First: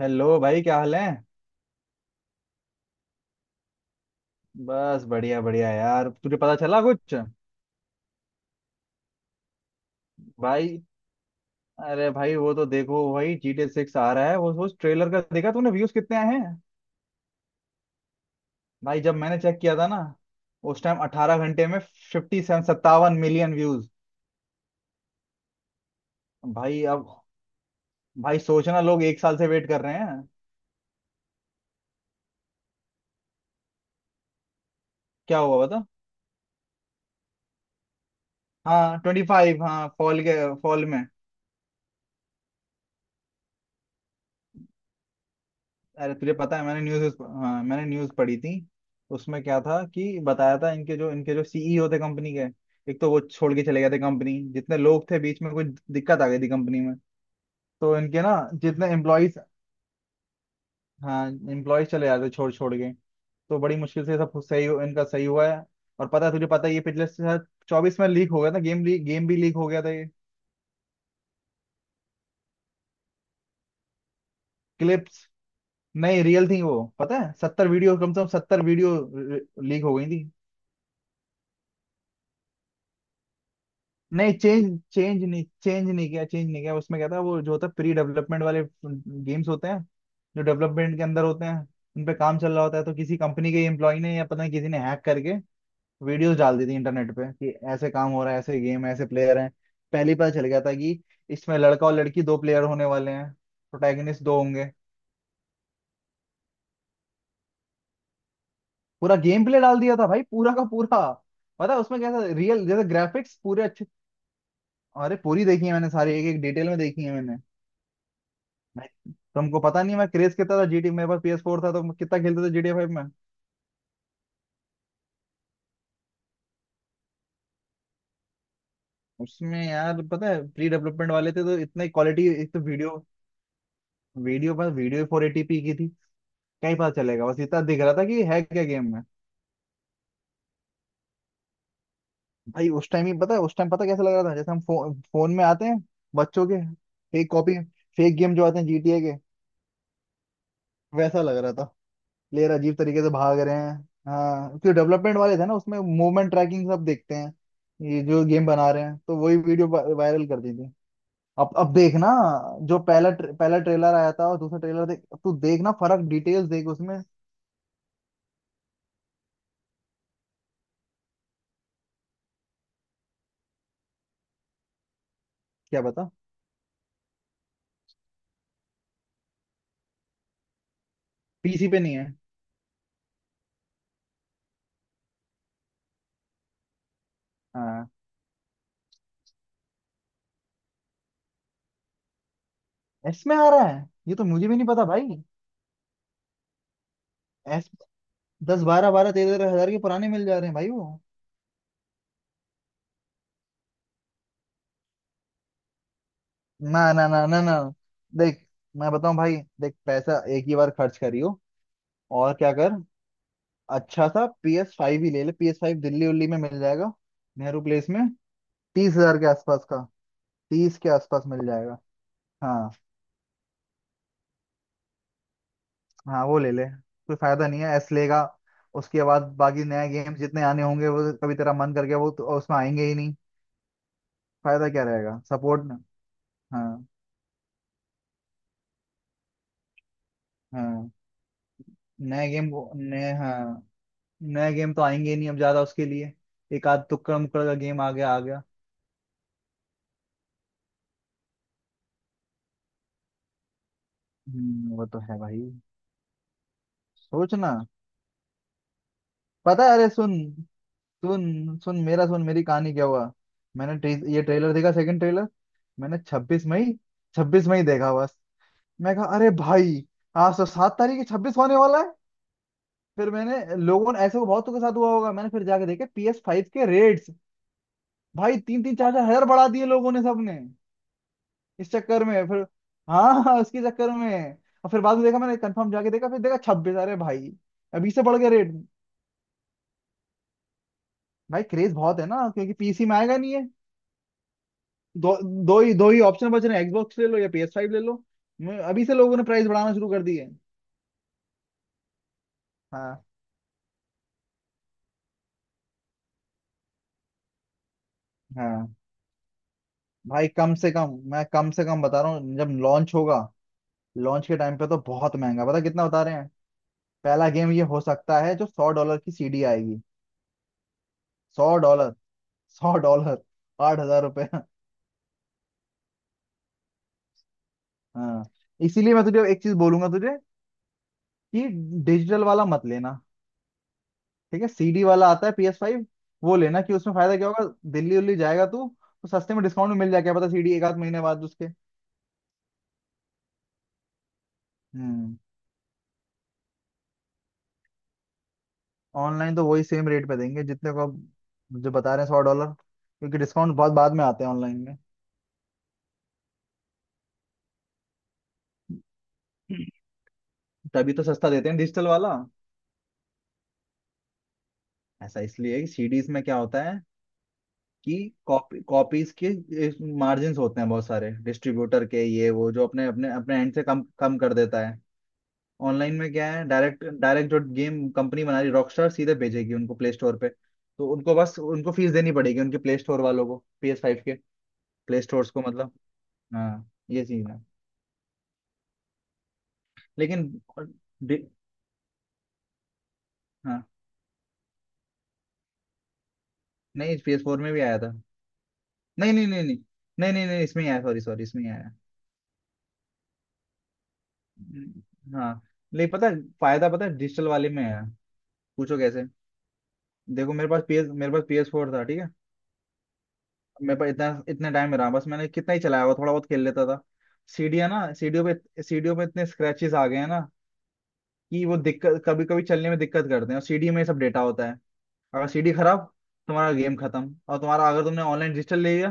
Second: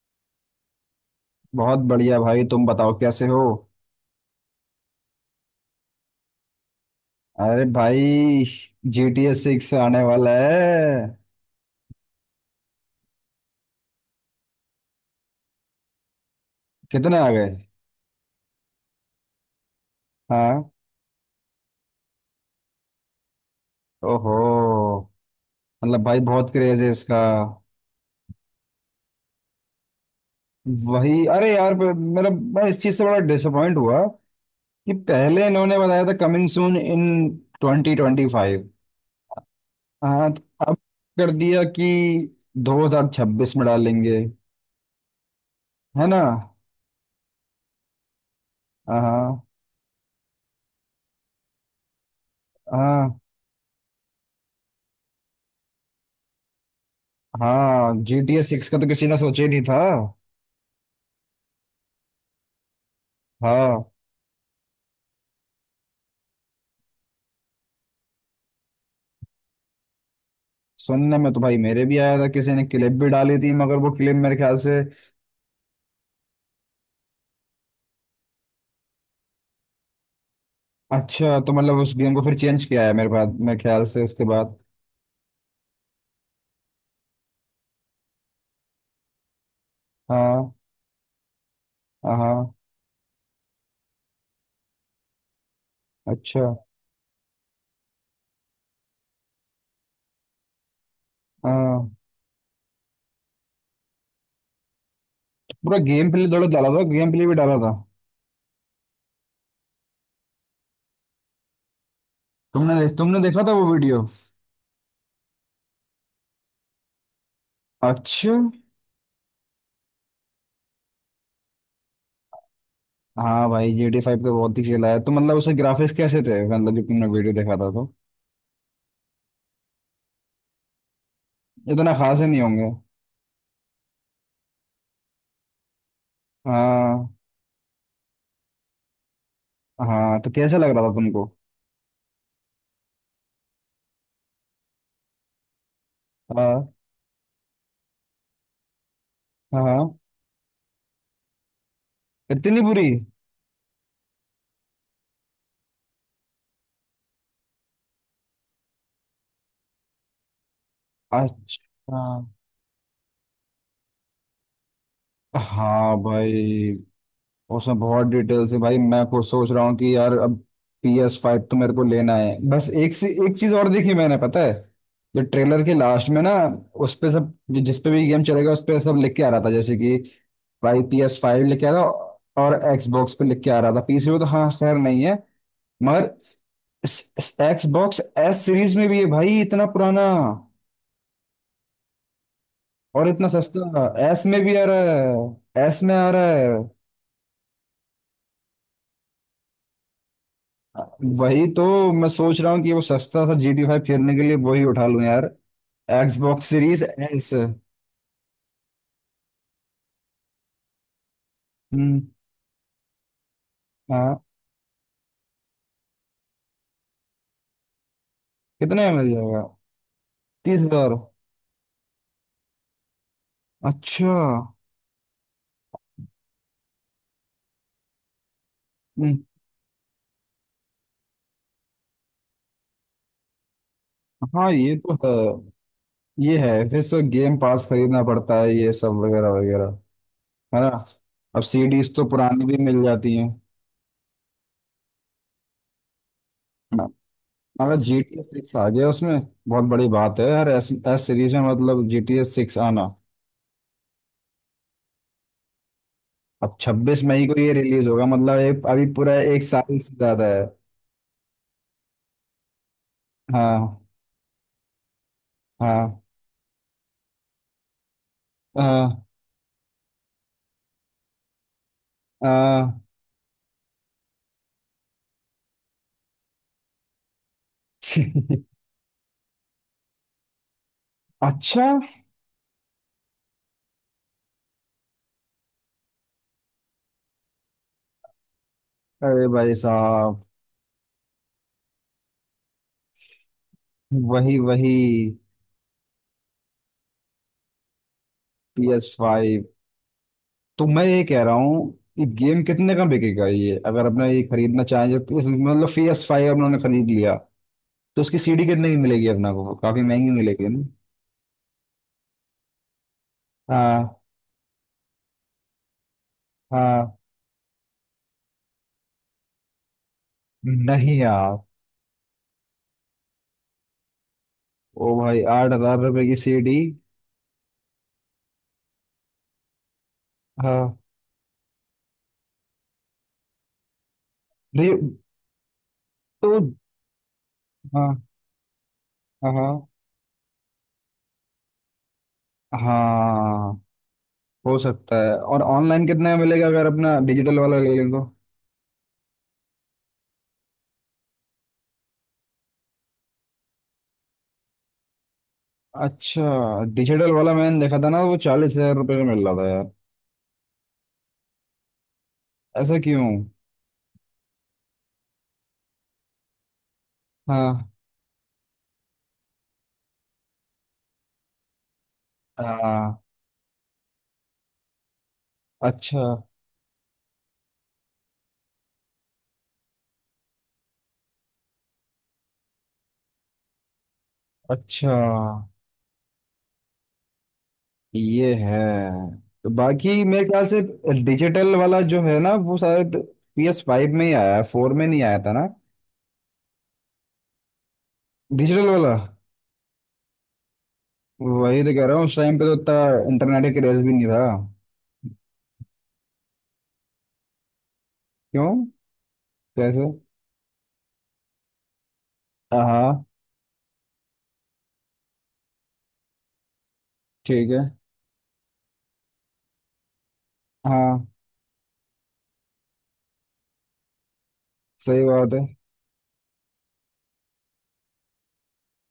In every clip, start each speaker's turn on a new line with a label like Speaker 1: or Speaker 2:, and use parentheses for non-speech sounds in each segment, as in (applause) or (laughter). Speaker 1: Hello भाई, क्या हाल है।
Speaker 2: बहुत बढ़िया भाई, तुम बताओ कैसे हो?
Speaker 1: बस बढ़िया बढ़िया यार, तुझे पता चला कुछ?
Speaker 2: अरे भाई, जी टी एस सिक्स आने वाला है।
Speaker 1: भाई, अरे भाई, वो तो देखो भाई, जी टी सिक्स आ रहा है। वो उस ट्रेलर का देखा तूने, व्यूज कितने आए हैं?
Speaker 2: कितने आ गए?
Speaker 1: भाई जब मैंने चेक किया था ना,
Speaker 2: हाँ।
Speaker 1: उस टाइम 18 घंटे में 57 57 मिलियन व्यूज।
Speaker 2: ओहो। मतलब भाई बहुत क्रेज
Speaker 1: भाई
Speaker 2: है इसका।
Speaker 1: अब, भाई सोचना, लोग एक साल से वेट कर रहे हैं।
Speaker 2: वही, अरे यार, मेरा... मैं इस चीज से बड़ा डिसअपॉइंट हुआ कि
Speaker 1: क्या
Speaker 2: पहले
Speaker 1: हुआ
Speaker 2: इन्होंने
Speaker 1: बता?
Speaker 2: बताया था कमिंग सून इन 2025।
Speaker 1: हाँ, 25, हाँ, फॉल
Speaker 2: हाँ
Speaker 1: के
Speaker 2: तो अब
Speaker 1: फॉल में।
Speaker 2: कर दिया कि 2026 में डालेंगे। है
Speaker 1: अरे
Speaker 2: ना?
Speaker 1: तुझे पता है, मैंने न्यूज, हाँ मैंने न्यूज पढ़ी थी।
Speaker 2: हाँ।
Speaker 1: उसमें क्या था कि बताया था, इनके जो सीईओ थे कंपनी के, एक तो
Speaker 2: हाँ।
Speaker 1: वो छोड़ के चले गए थे। कंपनी जितने लोग थे, बीच में कुछ दिक्कत आ गई थी कंपनी में।
Speaker 2: हाँ,
Speaker 1: तो
Speaker 2: जी
Speaker 1: इनके ना,
Speaker 2: टी एस सिक्स का तो
Speaker 1: जितने
Speaker 2: किसी ने
Speaker 1: एम्प्लॉयज,
Speaker 2: सोचा ही नहीं था।
Speaker 1: हाँ एम्प्लॉयज चले जाते छोड़ छोड़ के, तो बड़ी
Speaker 2: हाँ।
Speaker 1: मुश्किल से सब सही हो- इनका सही हुआ है। और पता है, तुझे पता है, ये पिछले शायद 24 में लीक हो गया था, गेम लीक, गेम भी लीक हो गया था ये।
Speaker 2: सुनने में तो भाई मेरे भी आया था, किसी ने क्लिप भी डाली थी, मगर वो क्लिप मेरे ख्याल से...
Speaker 1: क्लिप्स, नहीं रियल थी वो, पता है 70 वीडियो, कम से कम 70 वीडियो लीक हो गई थी।
Speaker 2: अच्छा, तो मतलब उस गेम को फिर चेंज किया है मेरे बाद, मेरे ख्याल से उसके
Speaker 1: नहीं
Speaker 2: बाद?
Speaker 1: चेंज, चेंज नहीं, चेंज नहीं किया, चेंज नहीं किया। उसमें क्या था, वो जो होता है प्री डेवलपमेंट वाले गेम्स होते हैं, जो
Speaker 2: हाँ।
Speaker 1: डेवलपमेंट के अंदर होते हैं, उन पे काम
Speaker 2: हाँ।
Speaker 1: चल रहा होता है, तो किसी कंपनी के एम्प्लॉय ने, या पता नहीं किसी ने, हैक करके वीडियोस
Speaker 2: अच्छा।
Speaker 1: डाल दी थी इंटरनेट पे कि ऐसे काम हो रहा है, ऐसे गेम है, ऐसे प्लेयर हैं। पहले ही पता चल गया था कि इसमें लड़का
Speaker 2: हाँ।
Speaker 1: और लड़की, दो प्लेयर होने वाले हैं। प्रोटैगनिस्ट दो होंगे।
Speaker 2: पूरा गेम प्ले थोड़ा डाला था, गेम प्ले भी डाला था?
Speaker 1: पूरा गेम प्ले डाल दिया था भाई, पूरा का पूरा। पता है उसमें कैसा रियल जैसे
Speaker 2: तुमने तुमने
Speaker 1: ग्राफिक्स,
Speaker 2: देखा था
Speaker 1: पूरे
Speaker 2: वो
Speaker 1: अच्छे।
Speaker 2: वीडियो?
Speaker 1: अरे पूरी देखी है मैंने सारी, एक एक डिटेल में देखी है मैंने।
Speaker 2: अच्छा।
Speaker 1: नहीं, तुमको पता नहीं मैं क्रेज कितना था। जीटी मेरे पास पीएस फोर था, तो मैं कितना खेलते थे जीटी फाइव में।
Speaker 2: हाँ भाई, जी टी फाइव का बहुत ही खेला है, तो मतलब उसके ग्राफिक्स कैसे थे, मतलब जो तुमने वीडियो देखा था तो?
Speaker 1: उसमें यार पता है प्री डेवलपमेंट वाले थे, तो इतना
Speaker 2: इतना खास ही
Speaker 1: क्वालिटी,
Speaker 2: नहीं
Speaker 1: एक तो
Speaker 2: होंगे।
Speaker 1: वीडियो, वीडियो पर वीडियो 480p की थी। क्या ही पता
Speaker 2: हाँ।
Speaker 1: चलेगा, बस इतना दिख रहा था कि है क्या गेम में।
Speaker 2: हाँ तो कैसा लग रहा था तुमको?
Speaker 1: भाई उस टाइम ही पता है, उस टाइम पता कैसा लग रहा था, जैसे हम फोन में आते हैं बच्चों के,
Speaker 2: हाँ।
Speaker 1: फेक कॉपी, फेक गेम जो आते हैं जीटीए के,
Speaker 2: हाँ।
Speaker 1: वैसा लग रहा था। प्लेयर
Speaker 2: इतनी
Speaker 1: अजीब
Speaker 2: बुरी?
Speaker 1: तरीके से भाग रहे हैं। हाँ, क्योंकि डेवलपमेंट वाले थे ना, उसमें मूवमेंट ट्रैकिंग सब देखते हैं ये जो गेम बना रहे हैं, तो वही वीडियो वायरल कर दी थी। अब
Speaker 2: अच्छा।
Speaker 1: देखना, जो पहला पहला ट्रेलर आया था, और दूसरा ट्रेलर, देख अब तू देखना
Speaker 2: हाँ
Speaker 1: फर्क, डिटेल्स देख
Speaker 2: भाई
Speaker 1: उसमें।
Speaker 2: उसमें बहुत डिटेल से, भाई मैं खुद सोच रहा हूँ कि यार अब पी एस फाइव तो मेरे को लेना है। बस एक से एक चीज और देखी मैंने, पता है? जो ट्रेलर के
Speaker 1: क्या
Speaker 2: लास्ट
Speaker 1: बता?
Speaker 2: में ना, उस पे सब, जिस पे भी गेम चलेगा उस पे सब लिख के आ रहा था, जैसे कि भाई पी एस फाइव लिख के
Speaker 1: पीसी
Speaker 2: आ
Speaker 1: पे
Speaker 2: रहा,
Speaker 1: नहीं है।
Speaker 2: और Xbox पे लिख के आ रहा था, पीसी पे तो हाँ खैर नहीं है। मगर
Speaker 1: हाँ,
Speaker 2: Xbox एस सीरीज में भी है भाई, इतना पुराना और
Speaker 1: एस
Speaker 2: इतना
Speaker 1: में आ रहा
Speaker 2: सस्ता।
Speaker 1: है। ये
Speaker 2: एस
Speaker 1: तो
Speaker 2: में
Speaker 1: मुझे
Speaker 2: भी
Speaker 1: भी
Speaker 2: आ
Speaker 1: नहीं पता
Speaker 2: रहा
Speaker 1: भाई,
Speaker 2: है, एस में आ रहा है।
Speaker 1: एस। दस, बारह बारह, तेरह तेरह हजार के पुराने मिल जा रहे हैं भाई वो।
Speaker 2: वही तो, मैं सोच रहा हूँ कि वो सस्ता सा जी टी फाइव खेलने के लिए वही उठा लूँ यार, एक्सबॉक्स सीरीज
Speaker 1: ना, ना, ना,
Speaker 2: एक्स।
Speaker 1: ना, ना। देख मैं बताऊं भाई, देख पैसा एक ही बार खर्च करियो,
Speaker 2: हम्म।
Speaker 1: और क्या कर। अच्छा
Speaker 2: हाँ।
Speaker 1: सा पी एस फाइव ही ले ले। पी एस फाइव दिल्ली उल्ली में मिल जाएगा, नेहरू प्लेस में।
Speaker 2: कितने
Speaker 1: तीस
Speaker 2: में मिल
Speaker 1: हजार के
Speaker 2: जाएगा?
Speaker 1: आसपास का,
Speaker 2: तीस
Speaker 1: 30 के
Speaker 2: हजार
Speaker 1: आसपास मिल जाएगा, हाँ।
Speaker 2: अच्छा।
Speaker 1: हाँ, वो ले ले, कोई फायदा नहीं है एस लेगा। उसके
Speaker 2: हम्म,
Speaker 1: बाद बाकी नए गेम जितने आने होंगे वो, कभी तेरा मन कर गया, वो तो उसमें आएंगे ही नहीं।
Speaker 2: हाँ
Speaker 1: फायदा
Speaker 2: ये
Speaker 1: क्या
Speaker 2: तो है।
Speaker 1: रहेगा, सपोर्ट।
Speaker 2: ये है, फिर
Speaker 1: हाँ,
Speaker 2: से गेम पास खरीदना पड़ता है, ये सब वगैरह वगैरह। है ना?
Speaker 1: हाँ।
Speaker 2: अब सीडीज तो
Speaker 1: नए
Speaker 2: पुरानी
Speaker 1: गेम,
Speaker 2: भी मिल
Speaker 1: नए,
Speaker 2: जाती हैं।
Speaker 1: हाँ, नए गेम तो आएंगे ही नहीं अब ज्यादा उसके लिए, एक आध
Speaker 2: हाँ,
Speaker 1: तुक्कड़ मुक्कड़ का
Speaker 2: अगर
Speaker 1: गेम आ
Speaker 2: जी
Speaker 1: गया
Speaker 2: टी
Speaker 1: आ
Speaker 2: ए
Speaker 1: गया।
Speaker 2: सिक्स आ गया उसमें बहुत बड़ी बात है यार। एस, एस सीरीज में मतलब जी टी ए सिक्स आना!
Speaker 1: हम्म, वो तो है भाई।
Speaker 2: अब 26 मई को ये
Speaker 1: सोचना,
Speaker 2: रिलीज होगा मतलब एक... अभी पूरा एक
Speaker 1: पता है,
Speaker 2: साल
Speaker 1: अरे
Speaker 2: से
Speaker 1: सुन,
Speaker 2: ज्यादा है।
Speaker 1: सुन सुन, मेरा सुन, मेरी कहानी क्या हुआ। मैंने
Speaker 2: हाँ।
Speaker 1: ये ट्रेलर देखा, सेकंड ट्रेलर। मैंने
Speaker 2: हाँ।
Speaker 1: 26 मई, 26 मई देखा बस। मैं
Speaker 2: हाँ।
Speaker 1: कहा अरे भाई, आज तो 7 तारीख है, 26 होने वाला है।
Speaker 2: हाँ।
Speaker 1: फिर मैंने, लोगों ने ऐसे बहुत के साथ हुआ होगा, मैंने फिर जाके देखे पी एस फाइव के रेट्स। भाई
Speaker 2: (laughs)
Speaker 1: तीन तीन, चार चार हजार बढ़ा दिए लोगों ने, सबने।
Speaker 2: अच्छा।
Speaker 1: इस चक्कर में फिर, हाँ हाँ, उसके चक्कर में। और फिर बाद में देखा मैंने, कंफर्म जाके देखा, फिर देखा 26, अरे भाई अभी से बढ़ गया रेट।
Speaker 2: अरे भाई साहब!
Speaker 1: भाई क्रेज बहुत है ना, क्योंकि पीसी में आएगा नहीं है।
Speaker 2: वही वही।
Speaker 1: दो दो ही ऑप्शन बच रहे हैं, एक्सबॉक्स ले लो या पी एस फाइव ले लो।
Speaker 2: पी
Speaker 1: अभी
Speaker 2: एस
Speaker 1: से लोगों ने
Speaker 2: फाइव?
Speaker 1: प्राइस बढ़ाना शुरू कर दिए।
Speaker 2: तो मैं ये कह रहा हूँ, ये गेम कितने का
Speaker 1: हाँ,
Speaker 2: बिकेगा ये, अगर अपना ये खरीदना चाहें, जब मतलब पी एस फाइव उन्होंने खरीद लिया तो उसकी सीडी कितने
Speaker 1: हाँ।
Speaker 2: की मिलेगी? अपना को काफी महंगी
Speaker 1: भाई
Speaker 2: मिलेगी
Speaker 1: कम
Speaker 2: ना?
Speaker 1: से कम, मैं कम से कम बता रहा हूँ, जब लॉन्च होगा,
Speaker 2: हाँ।
Speaker 1: लॉन्च के टाइम पे तो बहुत महंगा, पता कितना बता रहे हैं।
Speaker 2: हाँ।
Speaker 1: पहला गेम ये हो सकता है जो $100 की सीडी आएगी,
Speaker 2: नहीं यार।
Speaker 1: $100, $100, ₹8,000।
Speaker 2: ओ भाई 8,000 रुपए की सीडी?
Speaker 1: हाँ, इसीलिए मैं तुझे एक चीज बोलूंगा, तुझे,
Speaker 2: हाँ।
Speaker 1: कि डिजिटल वाला मत लेना। ठीक है,
Speaker 2: नहीं।
Speaker 1: सीडी वाला आता है पीएस फाइव, वो लेना। कि उसमें फायदा क्या होगा,
Speaker 2: तो?
Speaker 1: दिल्ली उल्ली जाएगा तू, तो
Speaker 2: हाँ।
Speaker 1: सस्ते में,
Speaker 2: हाँ।
Speaker 1: डिस्काउंट में मिल जाएगा, क्या पता सीडी, एक आध महीने बाद उसके।
Speaker 2: हाँ, हो सकता है।
Speaker 1: हम्म।
Speaker 2: और ऑनलाइन कितने में मिलेगा, अगर अपना डिजिटल वाला ले लें तो?
Speaker 1: ऑनलाइन तो वही सेम रेट पे देंगे, जितने को आप, जो बता रहे हैं, $100, क्योंकि डिस्काउंट बहुत बाद में आते हैं ऑनलाइन में।
Speaker 2: अच्छा। डिजिटल वाला मैंने देखा था ना, वो 40,000 रुपये का मिल रहा था यार।
Speaker 1: तभी तो सस्ता देते हैं डिजिटल वाला।
Speaker 2: ऐसा क्यों?
Speaker 1: ऐसा इसलिए है कि सीडीज में क्या होता है,
Speaker 2: हाँ।
Speaker 1: कि कॉपीज के मार्जिन होते हैं। बहुत सारे डिस्ट्रीब्यूटर के ये वो, जो अपने
Speaker 2: हाँ।
Speaker 1: अपने अपने एंड से कम कम कर देता है। ऑनलाइन
Speaker 2: अच्छा।
Speaker 1: में क्या है, डायरेक्ट डायरेक्ट जो गेम कंपनी बना रही रॉकस्टार, सीधे भेजेगी उनको प्ले स्टोर पे। तो उनको फीस देनी पड़ेगी, उनके प्ले स्टोर वालों को, PS5 के
Speaker 2: अच्छा।
Speaker 1: प्ले स्टोर्स को, मतलब। हाँ, ये चीज।
Speaker 2: ये है। तो बाकी मेरे
Speaker 1: लेकिन
Speaker 2: ख्याल से
Speaker 1: डि-
Speaker 2: डिजिटल वाला जो है ना वो शायद पी एस
Speaker 1: हाँ,
Speaker 2: फाइव में ही आया है, फोर में नहीं आया था ना?
Speaker 1: नहीं, पी एस फोर में भी आया था।
Speaker 2: डिजिटल वाला?
Speaker 1: नहीं, नहीं, नहीं, नहीं, नहीं, नहीं, नहीं, इसमें ही आया, सॉरी सॉरी, इसमें ही
Speaker 2: वही
Speaker 1: आया।
Speaker 2: तो कह रहा हूँ, उस टाइम पे तो इतना इंटरनेट का क्रेज भी नहीं था।
Speaker 1: हाँ। लेकिन पता है, फायदा पता है डिजिटल वाले में है।
Speaker 2: क्यों?
Speaker 1: पूछो कैसे?
Speaker 2: कैसे?
Speaker 1: देखो मेरे पास पीएस फोर था, ठीक है।
Speaker 2: हाँ।
Speaker 1: मेरे पास इतना इतने टाइम में रहा, बस मैंने कितना ही चलाया हुआ, थोड़ा बहुत खेल लेता था।
Speaker 2: ठीक है।
Speaker 1: सीढ़ियाँ ना सीढ़ियों पे इतने स्क्रैचेस आ गए हैं ना,
Speaker 2: हाँ,
Speaker 1: कि वो दिक्कत कभी कभी चलने में दिक्कत करते हैं, और सीढ़ी में सब डेटा होता है।
Speaker 2: सही
Speaker 1: अगर
Speaker 2: बात है।
Speaker 1: सीडी खराब, तुम्हारा गेम खत्म। और तुम्हारा, अगर तुमने ऑनलाइन डिजिटल ले लिया,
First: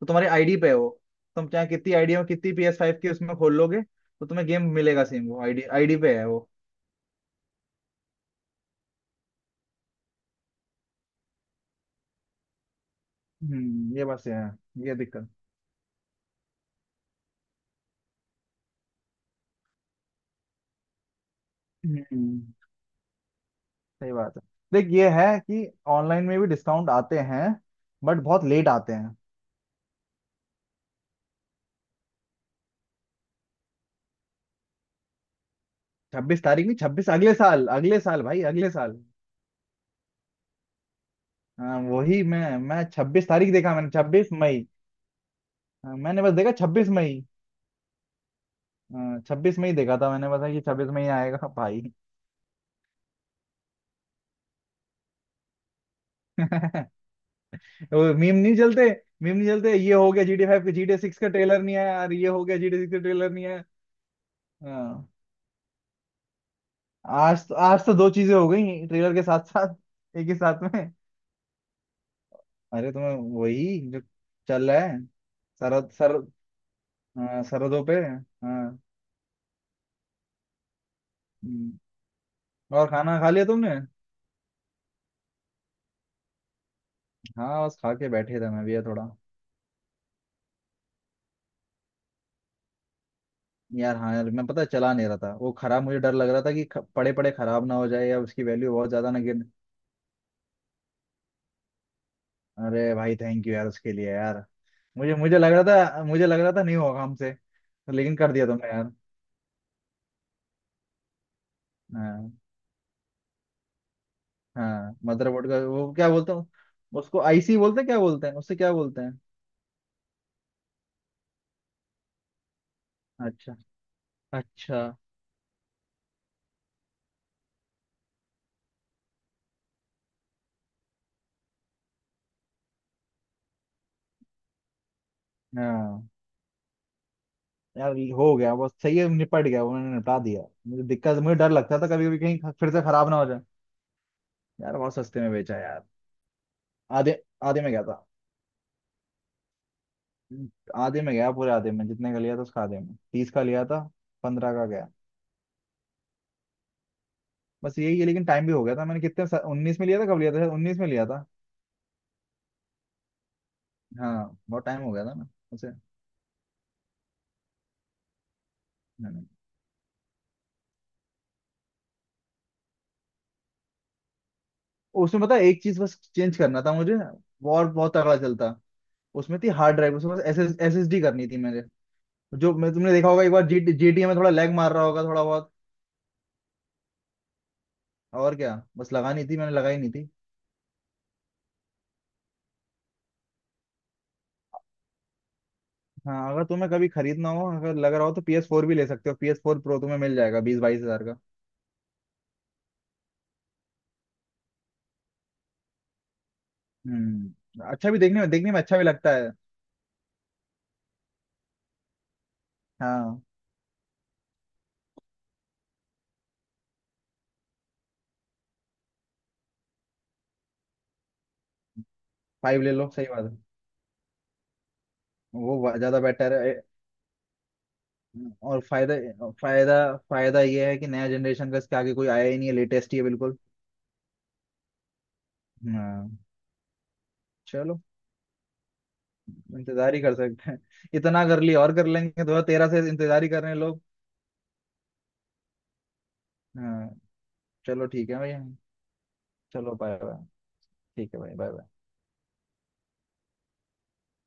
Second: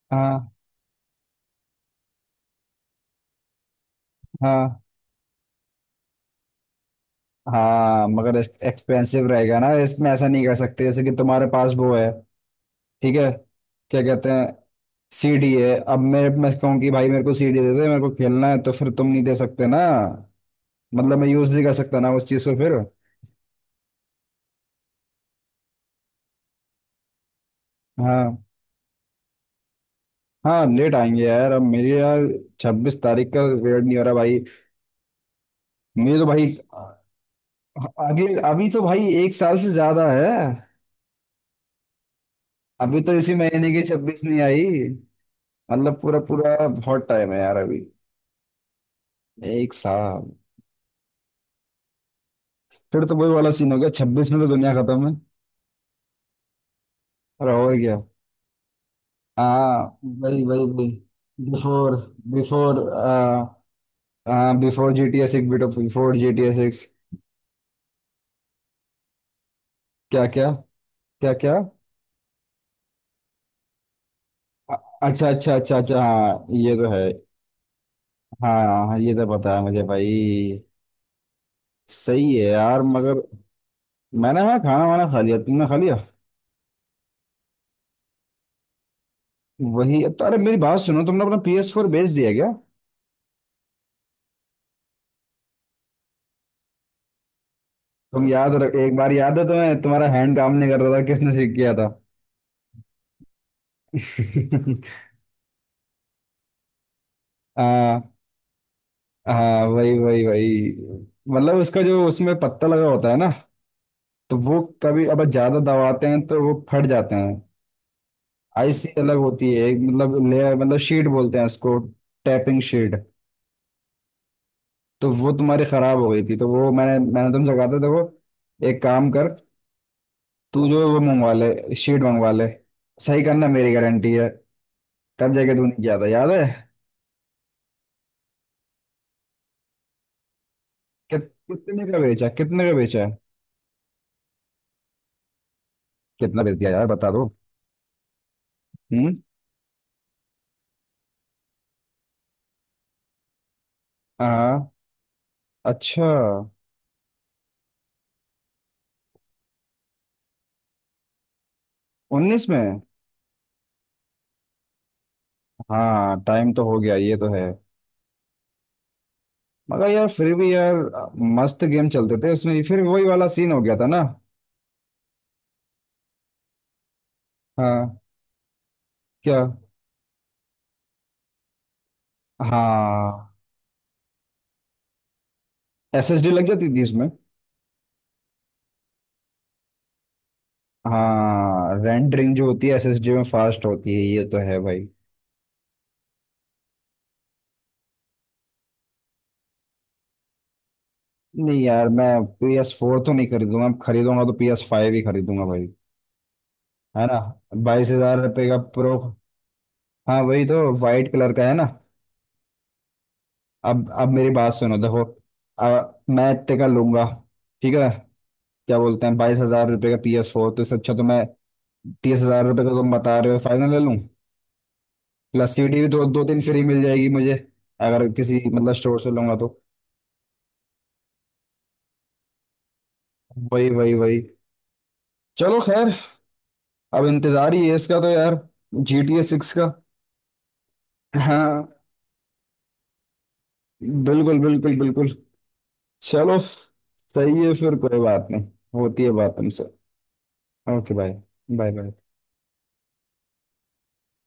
Speaker 1: तो तुम्हारी
Speaker 2: हाँ।
Speaker 1: आईडी पे है वो। तुम चाहे कितनी आईडी में, कितनी पी एस फाइव की उसमें खोल लोगे, तो तुम्हें गेम
Speaker 2: हाँ।
Speaker 1: मिलेगा सेम, वो आईडी, आईडी पे है वो।
Speaker 2: हाँ मगर एक्सपेंसिव रहेगा ना, इसमें ऐसा नहीं कर सकते जैसे कि तुम्हारे पास वो है। ठीक है।
Speaker 1: हम्म,
Speaker 2: क्या
Speaker 1: ये बात
Speaker 2: कहते
Speaker 1: सही है।
Speaker 2: हैं?
Speaker 1: ये दिक्कत।
Speaker 2: सीडी है अब, मैं कहूँ कि भाई मेरे को सीडी दे दे, मेरे को खेलना है तो फिर तुम नहीं दे सकते ना? मतलब मैं यूज नहीं कर सकता ना उस
Speaker 1: हम्म,
Speaker 2: चीज को फिर।
Speaker 1: सही बात है। देख ये है कि ऑनलाइन में भी डिस्काउंट आते हैं, बट
Speaker 2: हाँ।
Speaker 1: बहुत लेट आते हैं।
Speaker 2: हाँ लेट आएंगे यार। अब मेरी यार, छब्बीस तारीख का वेट नहीं हो रहा भाई। मुझे तो
Speaker 1: छब्बीस
Speaker 2: भाई...
Speaker 1: तारीख नहीं, 26 अगले साल, अगले साल
Speaker 2: अगले,
Speaker 1: भाई,
Speaker 2: अभी
Speaker 1: अगले
Speaker 2: तो
Speaker 1: साल।
Speaker 2: भाई एक साल से ज्यादा है।
Speaker 1: हाँ, वही, मैं
Speaker 2: अभी तो
Speaker 1: छब्बीस
Speaker 2: इसी
Speaker 1: तारीख
Speaker 2: महीने
Speaker 1: देखा,
Speaker 2: की
Speaker 1: मैंने
Speaker 2: छब्बीस
Speaker 1: छब्बीस
Speaker 2: नहीं आई,
Speaker 1: मई। हाँ,
Speaker 2: मतलब पूरा
Speaker 1: मैंने बस देखा
Speaker 2: पूरा
Speaker 1: छब्बीस
Speaker 2: बहुत
Speaker 1: मई
Speaker 2: टाइम है यार अभी।
Speaker 1: हाँ, 26 में
Speaker 2: एक
Speaker 1: ही देखा था मैंने,
Speaker 2: साल।
Speaker 1: पता कि 26 में ही आएगा भाई।
Speaker 2: फिर तो वही वाला सीन हो गया, छब्बीस में तो दुनिया खत्म है।
Speaker 1: (laughs)
Speaker 2: और क्या।
Speaker 1: वो मीम नहीं चलते, मीम नहीं चलते, ये
Speaker 2: हाँ
Speaker 1: हो गया
Speaker 2: वही
Speaker 1: GTA 5
Speaker 2: वही
Speaker 1: के,
Speaker 2: वही।
Speaker 1: GTA 6 का ट्रेलर नहीं आया
Speaker 2: बिफोर।
Speaker 1: यार, ये हो गया
Speaker 2: बिफोर।
Speaker 1: GTA 6 का ट्रेलर नहीं आया।
Speaker 2: हाँ बिफोर जी
Speaker 1: हाँ।
Speaker 2: टी एस सिक्स, बिट before G T A six.
Speaker 1: आज तो दो चीजें हो गई ट्रेलर के साथ साथ,
Speaker 2: क्या
Speaker 1: एक ही
Speaker 2: क्या?
Speaker 1: साथ में।
Speaker 2: क्या क्या?
Speaker 1: अरे तुम्हें, वही जो चल
Speaker 2: अ-
Speaker 1: रहा है।
Speaker 2: अच्छा अच्छा अच्छा
Speaker 1: सरहद
Speaker 2: अच्छा,
Speaker 1: सर
Speaker 2: हाँ ये तो है।
Speaker 1: हाँ, सरहदों पे, हाँ।
Speaker 2: हाँ हाँ ये तो पता है मुझे भाई।
Speaker 1: हम्म।
Speaker 2: सही है यार,
Speaker 1: और खाना
Speaker 2: मगर...
Speaker 1: खा लिया तुमने?
Speaker 2: मैंने, हाँ, खाना वाना खा लिया, तुमने खा लिया?
Speaker 1: हाँ, बस खा के बैठे थे, मैं भी यार थोड़ा।
Speaker 2: वही तो। अरे मेरी बात सुनो, तुमने अपना पी एस फोर बेच दिया?
Speaker 1: यार, हाँ यार, मैं पता है चला नहीं रहा था वो, खराब, मुझे डर लग रहा था कि पड़े पड़े खराब ना हो जाए, या
Speaker 2: तुम
Speaker 1: उसकी
Speaker 2: याद
Speaker 1: वैल्यू
Speaker 2: रख,
Speaker 1: बहुत
Speaker 2: एक बार
Speaker 1: ज्यादा ना
Speaker 2: याद
Speaker 1: गिर।
Speaker 2: है तुम्हें तुम्हारा हैंड काम नहीं कर रहा था, किसने ठीक किया था?
Speaker 1: अरे भाई थैंक यू यार उसके लिए यार।
Speaker 2: (laughs)
Speaker 1: मुझे मुझे लग रहा था मुझे लग रहा था नहीं होगा हमसे। तो
Speaker 2: हाँ।
Speaker 1: लेकिन कर दिया तुमने यार।
Speaker 2: हाँ वही वही वही, मतलब उसका जो
Speaker 1: हाँ।
Speaker 2: उसमें पत्ता लगा होता है ना, तो वो
Speaker 1: हाँ,
Speaker 2: कभी अब
Speaker 1: मदरबोर्ड का
Speaker 2: ज्यादा
Speaker 1: वो
Speaker 2: दबाते
Speaker 1: क्या
Speaker 2: हैं
Speaker 1: बोलते
Speaker 2: तो
Speaker 1: हैं
Speaker 2: वो फट जाते
Speaker 1: उसको,
Speaker 2: हैं।
Speaker 1: आईसी बोलते हैं, क्या बोलते हैं उससे, क्या
Speaker 2: आईसी
Speaker 1: बोलते
Speaker 2: अलग
Speaker 1: हैं।
Speaker 2: होती है, एक मतलब लेयर, मतलब शीट बोलते हैं उसको, टैपिंग शीट।
Speaker 1: अच्छा, अच्छा।
Speaker 2: तो वो तुम्हारी खराब हो गई थी, तो वो मैंने मैंने तुमसे कहा था, देखो एक काम कर, तू जो वो मंगवा ले, शीट मंगवा ले, सही करना मेरी गारंटी है, तब जाके तूने किया था
Speaker 1: हाँ
Speaker 2: याद है?
Speaker 1: यार, ये हो गया बस, सही है, निपट गया, उन्होंने निपटा दिया। मुझे दिक्कत,
Speaker 2: कित,
Speaker 1: मुझे डर लगता
Speaker 2: कितने
Speaker 1: था
Speaker 2: का
Speaker 1: कभी कभी
Speaker 2: बेचा?
Speaker 1: कहीं
Speaker 2: कितने
Speaker 1: फिर
Speaker 2: का
Speaker 1: से
Speaker 2: बेचा
Speaker 1: खराब ना
Speaker 2: है?
Speaker 1: हो जाए। यार बहुत सस्ते में बेचा यार।
Speaker 2: कितना बेच दिया यार, बता
Speaker 1: आधे
Speaker 2: दो।
Speaker 1: आधे में गया था,
Speaker 2: हम्म।
Speaker 1: आधे में गया, पूरे आधे में, जितने का लिया था उसका आधे में, 30 का लिया था, 15 का
Speaker 2: हाँ।
Speaker 1: गया।
Speaker 2: अच्छा।
Speaker 1: बस यही है। लेकिन टाइम भी हो गया था, मैंने कितने, 19 में लिया था, कब लिया था, शायद 19 में लिया था।
Speaker 2: 19 में?
Speaker 1: हाँ बहुत टाइम हो गया था ना उसे।
Speaker 2: हाँ टाइम तो हो गया, ये तो है।
Speaker 1: मैंने।
Speaker 2: मगर यार फिर भी यार, मस्त गेम चलते थे उसमें, फिर वही वाला सीन हो गया था ना।
Speaker 1: उसमें पता है, एक चीज बस चेंज करना था मुझे, और बहुत
Speaker 2: हाँ।
Speaker 1: तगड़ा चलता।
Speaker 2: क्या?
Speaker 1: उसमें थी हार्ड ड्राइव, उसमें बस एस एस एस डी करनी थी मेरे। जो मैं, तुमने देखा होगा
Speaker 2: हाँ
Speaker 1: एक बार जी जी में थोड़ा लैग मार रहा होगा थोड़ा बहुत,
Speaker 2: एसएसडी लग जाती थी इसमें?
Speaker 1: और क्या, बस लगानी थी मैंने, लगाई नहीं थी।
Speaker 2: हाँ, रेंडरिंग जो होती है एसएसडी में फास्ट होती है, ये तो है भाई।
Speaker 1: हाँ, अगर तुम्हें कभी खरीदना हो, अगर लग रहा हो, तो PS4 भी ले सकते हो, PS4 Pro तुम्हें मिल जाएगा 20-22 हजार का।
Speaker 2: नहीं यार मैं PS4 फोर तो नहीं खरीदूंगा, खरीदूंगा तो PS5 फाइव ही खरीदूंगा भाई। है ना?
Speaker 1: हम्म,
Speaker 2: बाईस
Speaker 1: अच्छा भी
Speaker 2: हजार
Speaker 1: देखने में,
Speaker 2: रुपये
Speaker 1: देखने
Speaker 2: का
Speaker 1: में अच्छा भी
Speaker 2: प्रो?
Speaker 1: लगता है।
Speaker 2: हाँ वही तो, वाइट कलर का है ना?
Speaker 1: हाँ,
Speaker 2: अब मेरी बात सुनो देखो, मैं इतने का लूंगा, ठीक है? क्या बोलते हैं, 22,000 रुपये का पी एस फोर, तो इससे अच्छा तो मैं तीस हजार
Speaker 1: फाइव
Speaker 2: रुपये का
Speaker 1: ले
Speaker 2: तो
Speaker 1: लो,
Speaker 2: तुम
Speaker 1: सही
Speaker 2: बता
Speaker 1: बात
Speaker 2: रहे
Speaker 1: है।
Speaker 2: हो, फाइनल ले लूँ। प्लस
Speaker 1: वो
Speaker 2: सीडी भी
Speaker 1: ज्यादा
Speaker 2: दो दो
Speaker 1: बेटर
Speaker 2: तीन
Speaker 1: है।
Speaker 2: फ्री मिल जाएगी मुझे, अगर किसी
Speaker 1: और
Speaker 2: मतलब स्टोर से
Speaker 1: फायदा,
Speaker 2: लूंगा तो।
Speaker 1: फायदा फायदा ये है कि नया जनरेशन का इसके आगे कोई आया ही नहीं है, लेटेस्ट ही है बिल्कुल।
Speaker 2: वही वही वही। चलो खैर,
Speaker 1: हाँ,
Speaker 2: अब इंतजार ही है
Speaker 1: चलो,
Speaker 2: इसका तो यार, जी टी ए सिक्स का।
Speaker 1: इंतजार ही कर सकते हैं। (laughs) इतना कर लिया और
Speaker 2: हाँ
Speaker 1: कर लेंगे, 2013 से इंतजार ही कर रहे हैं लोग।
Speaker 2: बिल्कुल बिल्कुल बिल्कुल। चलो
Speaker 1: हाँ,
Speaker 2: सही है, फिर
Speaker 1: चलो
Speaker 2: कोई
Speaker 1: ठीक है
Speaker 2: बात
Speaker 1: भैया।
Speaker 2: नहीं। होती है बात तुमसे।
Speaker 1: चलो बाय बाय।
Speaker 2: Okay bye.
Speaker 1: ठीक है भाई, बाय बाय।
Speaker 2: Bye bye.